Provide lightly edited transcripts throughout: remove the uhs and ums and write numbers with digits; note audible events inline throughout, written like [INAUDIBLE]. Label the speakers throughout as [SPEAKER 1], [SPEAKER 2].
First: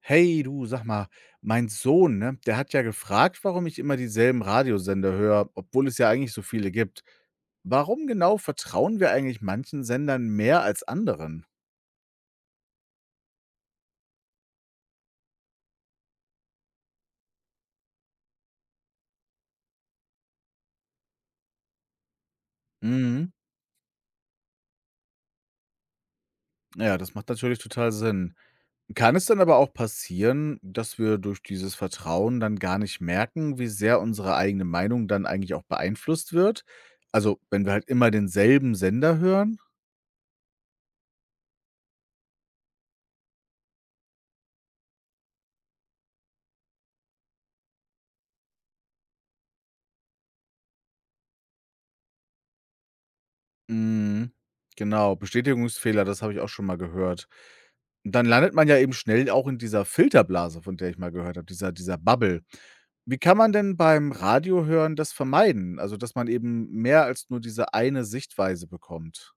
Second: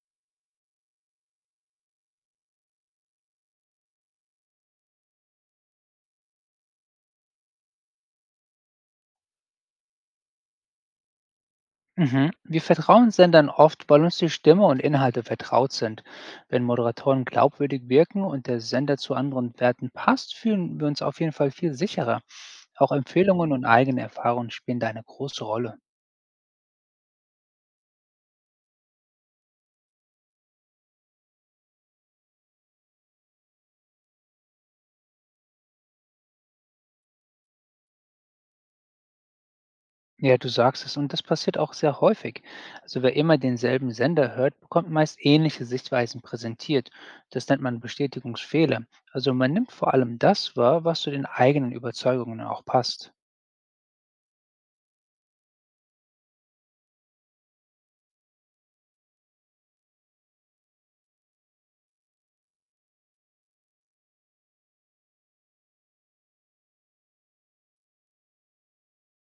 [SPEAKER 1] Hey du, sag mal, mein Sohn, ne, der hat ja gefragt, warum ich immer dieselben Radiosender höre, obwohl es ja eigentlich so viele gibt. Warum genau vertrauen wir eigentlich manchen Sendern mehr als anderen?
[SPEAKER 2] Mhm. Wir vertrauen Sendern oft, weil uns die Stimme und Inhalte vertraut sind. Wenn Moderatoren glaubwürdig wirken und der Sender zu anderen Werten passt, fühlen wir uns auf jeden Fall viel sicherer. Auch
[SPEAKER 1] Mhm.
[SPEAKER 2] Empfehlungen und eigene Erfahrungen spielen da eine große Rolle.
[SPEAKER 1] Ja, das macht natürlich total Sinn. Kann es dann aber auch passieren, dass wir durch dieses Vertrauen dann gar nicht merken, wie sehr unsere eigene Meinung dann eigentlich auch beeinflusst wird? Also, wenn wir halt immer denselben Sender hören?
[SPEAKER 2] Ja, du sagst es, und das passiert auch sehr häufig. Also wer immer denselben Sender hört, bekommt meist ähnliche Sichtweisen präsentiert. Das nennt man Bestätigungsfehler. Also man nimmt vor allem das wahr, was zu den eigenen Überzeugungen auch passt.
[SPEAKER 1] Mhm. Genau, Bestätigungsfehler, das habe ich auch schon mal gehört. Und dann landet man ja eben schnell auch in dieser Filterblase, von der ich mal gehört habe, dieser Bubble. Wie kann man denn beim Radio hören das vermeiden? Also, dass man eben mehr als nur diese eine Sichtweise bekommt?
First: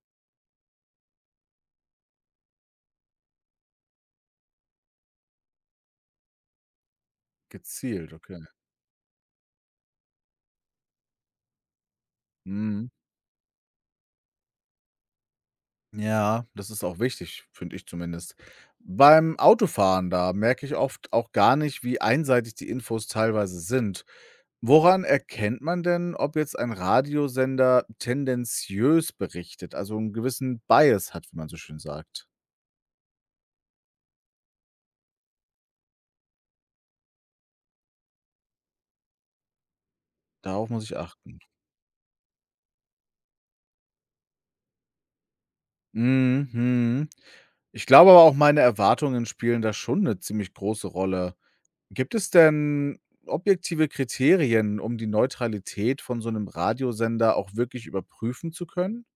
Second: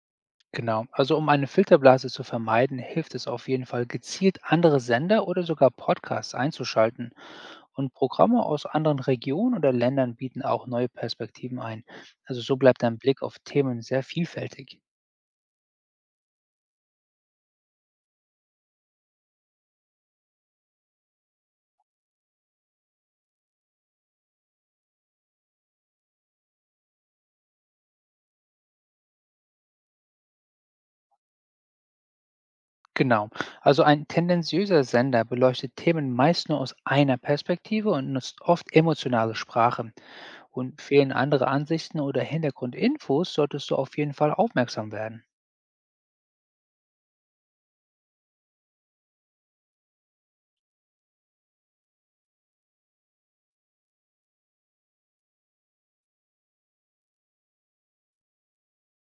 [SPEAKER 2] Genau. Also um eine Filterblase zu vermeiden, hilft es auf jeden Fall gezielt andere Sender oder sogar Podcasts einzuschalten. Und
[SPEAKER 1] Gezielt, okay.
[SPEAKER 2] Programme aus anderen Regionen oder Ländern bieten auch neue Perspektiven ein. Also so bleibt
[SPEAKER 1] Mhm.
[SPEAKER 2] dein Blick auf Themen sehr vielfältig.
[SPEAKER 1] Ja, das ist auch wichtig, finde ich zumindest. Beim Autofahren, da merke ich oft auch gar nicht, wie einseitig die Infos teilweise sind. Woran erkennt man denn, ob jetzt ein Radiosender tendenziös berichtet, also einen gewissen Bias hat, wie man so schön sagt?
[SPEAKER 2] Genau. Also ein tendenziöser Sender beleuchtet Themen meist nur aus einer Perspektive und nutzt oft emotionale Sprache.
[SPEAKER 1] Darauf
[SPEAKER 2] Und
[SPEAKER 1] muss ich
[SPEAKER 2] fehlen
[SPEAKER 1] achten.
[SPEAKER 2] andere Ansichten oder Hintergrundinfos, solltest du auf jeden Fall aufmerksam werden.
[SPEAKER 1] Mhm. Ich glaube aber auch, meine Erwartungen spielen da schon eine ziemlich große Rolle. Gibt es denn objektive Kriterien, um die Neutralität von so einem Radiosender auch wirklich überprüfen zu können?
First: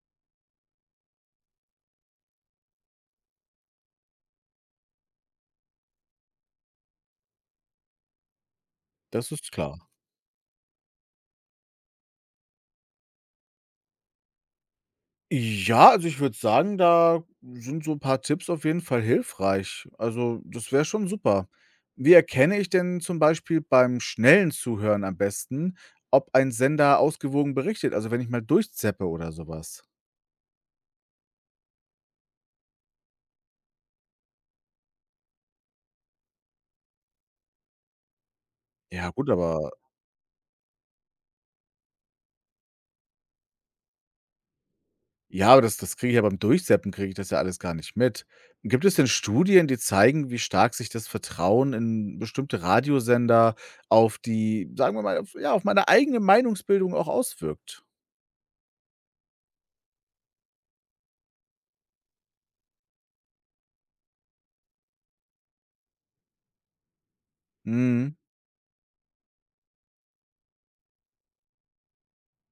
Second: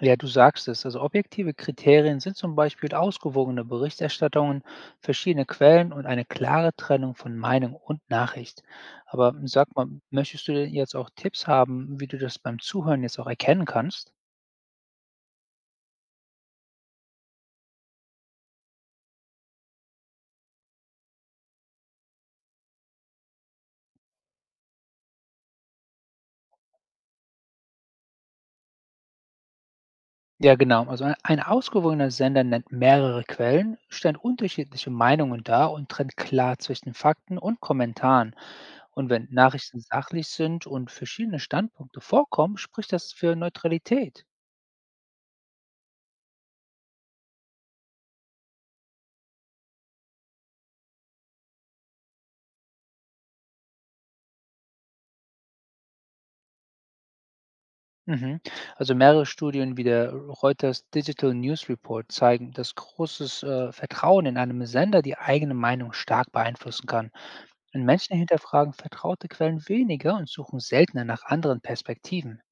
[SPEAKER 2] Ja, du sagst es. Also objektive Kriterien sind zum Beispiel ausgewogene Berichterstattungen, verschiedene Quellen und eine klare Trennung von Meinung und Nachricht.
[SPEAKER 1] Das
[SPEAKER 2] Aber
[SPEAKER 1] ist
[SPEAKER 2] sag
[SPEAKER 1] klar.
[SPEAKER 2] mal, möchtest du denn jetzt auch Tipps haben, wie du das beim Zuhören jetzt auch erkennen kannst?
[SPEAKER 1] Ja, also ich würde sagen, da sind so ein paar Tipps auf jeden Fall hilfreich. Also, das wäre schon super. Wie erkenne ich denn zum Beispiel beim schnellen Zuhören am besten, ob ein Sender ausgewogen berichtet? Also, wenn ich mal durchzappe oder sowas?
[SPEAKER 2] Ja, genau. Also ein ausgewogener Sender nennt mehrere Quellen, stellt unterschiedliche Meinungen dar und trennt klar zwischen Fakten und Kommentaren. Und
[SPEAKER 1] Ja
[SPEAKER 2] wenn
[SPEAKER 1] gut, aber
[SPEAKER 2] Nachrichten sachlich sind und verschiedene Standpunkte vorkommen, spricht das für Neutralität.
[SPEAKER 1] ja, aber das kriege ich ja beim Durchseppen kriege ich das ja alles gar nicht mit. Gibt es denn Studien, die zeigen, wie stark sich das Vertrauen in bestimmte Radiosender auf die, sagen wir mal, auf ja, auf meine eigene Meinungsbildung auch auswirkt?
[SPEAKER 2] Mhm. Also mehrere Studien wie der Reuters Digital News Report zeigen, dass großes Vertrauen in einem Sender die eigene Meinung stark beeinflussen kann. Und Menschen
[SPEAKER 1] Mhm.
[SPEAKER 2] hinterfragen vertraute Quellen weniger und suchen seltener nach anderen Perspektiven.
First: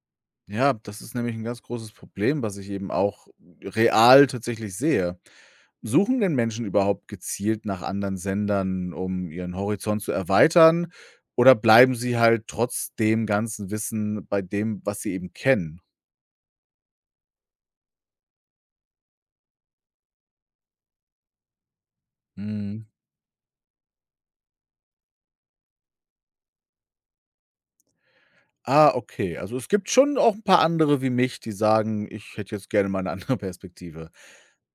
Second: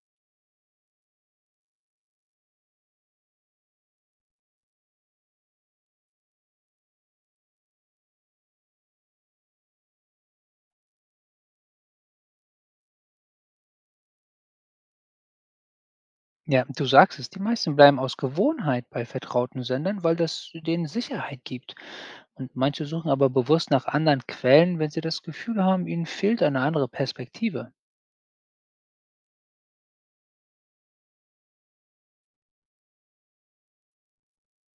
[SPEAKER 1] Ja, das ist nämlich ein ganz großes Problem, was ich eben auch real tatsächlich sehe. Suchen denn Menschen überhaupt gezielt nach anderen Sendern, um ihren Horizont zu erweitern, oder bleiben sie halt trotz dem ganzen Wissen bei dem, was sie eben kennen?
[SPEAKER 2] Ja, du sagst es, die meisten bleiben aus Gewohnheit bei vertrauten Sendern, weil das denen Sicherheit gibt. Und
[SPEAKER 1] Mhm.
[SPEAKER 2] manche suchen aber bewusst nach anderen Quellen, wenn sie das Gefühl haben, ihnen fehlt eine andere Perspektive.
[SPEAKER 1] Ah, okay. Also, es gibt schon auch ein paar andere wie mich, die sagen: „Ich hätte jetzt gerne mal eine [LAUGHS] andere Perspektive.“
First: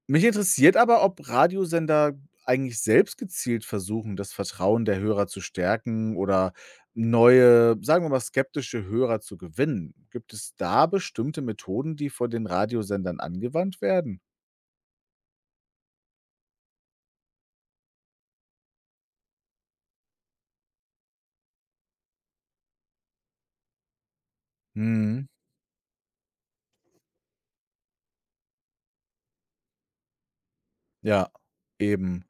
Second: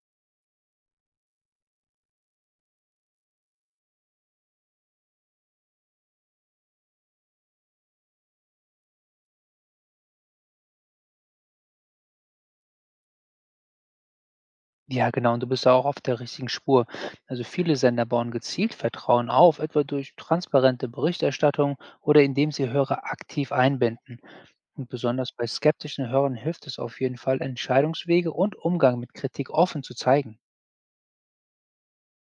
[SPEAKER 1] Mich interessiert aber, ob Radiosender eigentlich selbst gezielt versuchen, das Vertrauen der Hörer zu stärken oder neue, sagen wir mal, skeptische Hörer zu gewinnen. Gibt es da bestimmte Methoden, die von den Radiosendern angewandt werden?
[SPEAKER 2] Ja, genau, und du bist da auch auf der richtigen Spur. Also viele Sender bauen gezielt Vertrauen auf, etwa durch transparente Berichterstattung oder indem sie Hörer aktiv einbinden. Und
[SPEAKER 1] Mhm,
[SPEAKER 2] besonders bei skeptischen Hörern hilft es auf jeden Fall, Entscheidungswege und Umgang mit Kritik offen zu zeigen.
[SPEAKER 1] ja, eben.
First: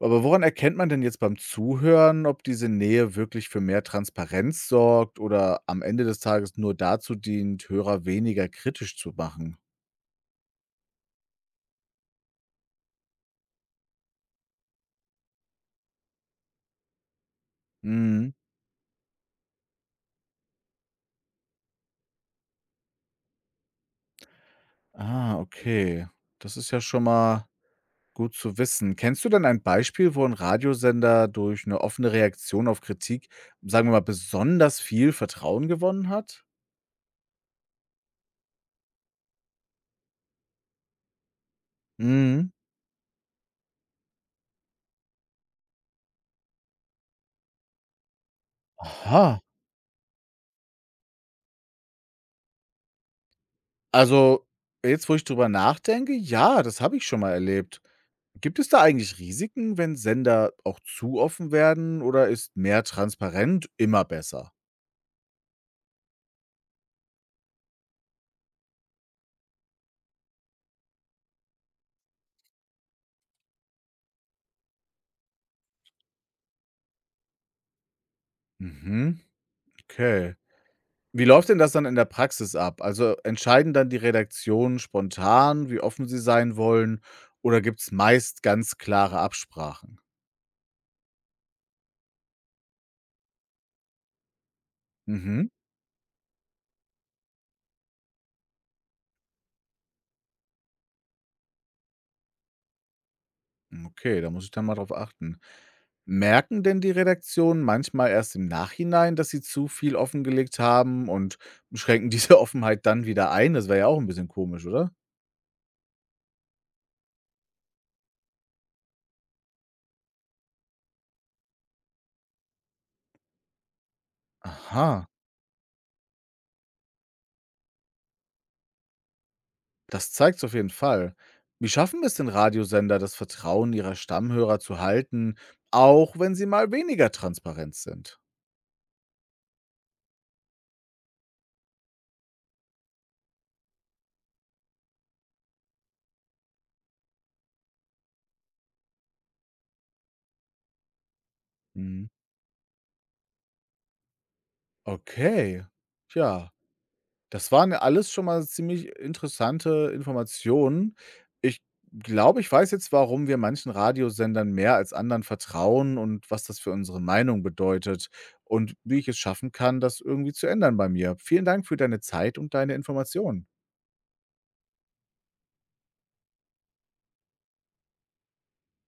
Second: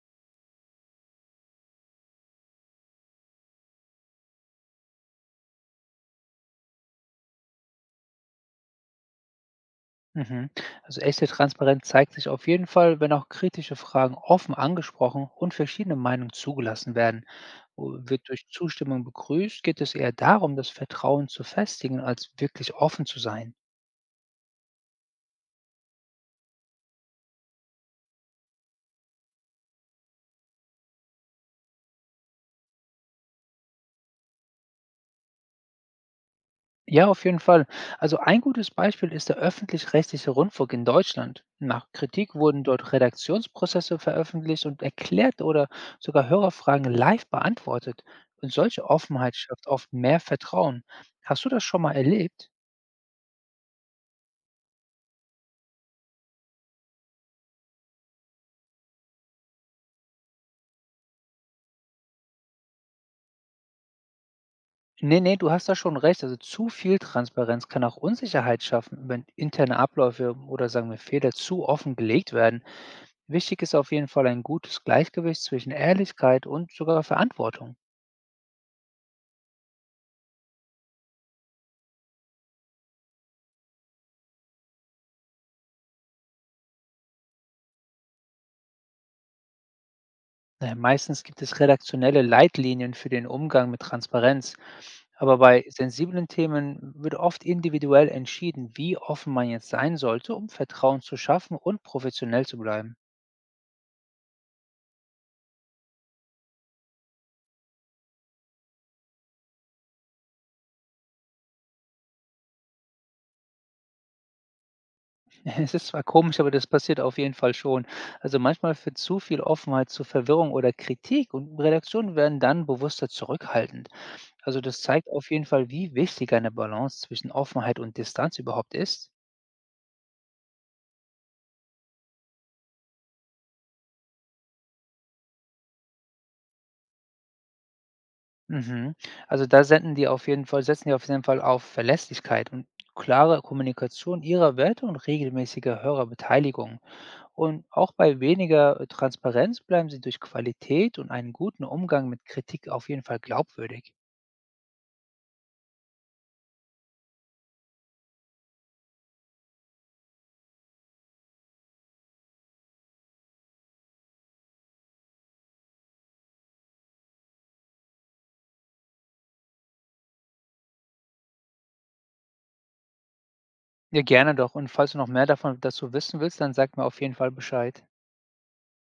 [SPEAKER 1] Aber woran erkennt man denn jetzt beim Zuhören, ob diese Nähe wirklich für mehr Transparenz sorgt oder am Ende des Tages nur dazu dient, Hörer weniger kritisch zu machen?
[SPEAKER 2] Mhm. Also echte Transparenz zeigt sich auf jeden Fall, wenn auch kritische Fragen offen angesprochen und verschiedene Meinungen zugelassen werden. Wird
[SPEAKER 1] Mhm.
[SPEAKER 2] durch Zustimmung begrüßt, geht es eher darum, das Vertrauen zu festigen, als wirklich offen zu sein.
[SPEAKER 1] Ah, okay. Das ist ja schon mal gut zu wissen. Kennst du denn ein Beispiel, wo ein Radiosender durch eine offene Reaktion auf Kritik, sagen wir mal, besonders viel Vertrauen gewonnen hat?
[SPEAKER 2] Ja, auf jeden Fall. Also ein gutes Beispiel ist der öffentlich-rechtliche Rundfunk in Deutschland. Nach Kritik
[SPEAKER 1] Mhm.
[SPEAKER 2] wurden dort Redaktionsprozesse veröffentlicht und erklärt oder sogar Hörerfragen live beantwortet. Und solche Offenheit
[SPEAKER 1] Aha.
[SPEAKER 2] schafft oft mehr Vertrauen. Hast du das schon mal erlebt?
[SPEAKER 1] Also, jetzt wo ich drüber nachdenke, ja, das habe ich schon mal erlebt. Gibt es da eigentlich Risiken, wenn Sender auch zu offen werden oder ist mehr transparent immer besser?
[SPEAKER 2] Nee, nee, du hast da schon recht. Also zu viel Transparenz kann auch Unsicherheit schaffen, wenn interne Abläufe oder sagen wir Fehler zu offen gelegt werden. Wichtig ist auf jeden Fall ein gutes Gleichgewicht zwischen Ehrlichkeit und sogar Verantwortung.
[SPEAKER 1] Mhm, okay. Wie läuft denn das dann in der Praxis ab? Also entscheiden dann die Redaktionen spontan, wie offen sie sein wollen oder gibt es meist ganz klare Absprachen?
[SPEAKER 2] Naja, meistens gibt es redaktionelle Leitlinien für den Umgang mit Transparenz, aber
[SPEAKER 1] Mhm,
[SPEAKER 2] bei sensiblen Themen wird oft individuell entschieden, wie offen man jetzt sein sollte, um Vertrauen zu schaffen und professionell zu bleiben. [LAUGHS]
[SPEAKER 1] okay, da muss ich dann mal drauf achten. Merken denn die Redaktionen manchmal erst im Nachhinein, dass sie zu viel offengelegt haben und schränken diese [LAUGHS] Offenheit dann wieder ein? Das wäre ja auch ein bisschen komisch, oder?
[SPEAKER 2] Es ist zwar komisch, aber das passiert auf jeden Fall schon. Also manchmal führt zu viel Offenheit zu Verwirrung oder Kritik und Redaktionen werden dann bewusster zurückhaltend. Also das
[SPEAKER 1] Aha.
[SPEAKER 2] zeigt auf jeden Fall, wie wichtig eine Balance zwischen Offenheit und Distanz überhaupt ist.
[SPEAKER 1] Das zeigt's auf jeden Fall. Wie schaffen es denn Radiosender, das Vertrauen ihrer Stammhörer zu halten, auch wenn sie mal weniger transparent sind?
[SPEAKER 2] Mhm. Also da senden die auf jeden Fall setzen die auf jeden Fall auf Verlässlichkeit und klare Kommunikation ihrer Werte und regelmäßige Hörerbeteiligung. Und auch bei weniger Transparenz bleiben sie durch Qualität und einen guten
[SPEAKER 1] Mhm.
[SPEAKER 2] Umgang mit Kritik auf jeden Fall glaubwürdig.
[SPEAKER 1] Okay. Tja, das waren ja alles schon mal ziemlich interessante Informationen. Ich glaube, ich weiß jetzt, warum wir manchen Radiosendern mehr als anderen vertrauen und was das für unsere Meinung bedeutet und wie ich es schaffen kann, das irgendwie zu ändern bei mir. Vielen Dank für deine Zeit und deine Informationen.
[SPEAKER 2] Ja, gerne doch. Und falls du noch mehr davon dazu wissen willst, dann sag mir auf jeden Fall Bescheid.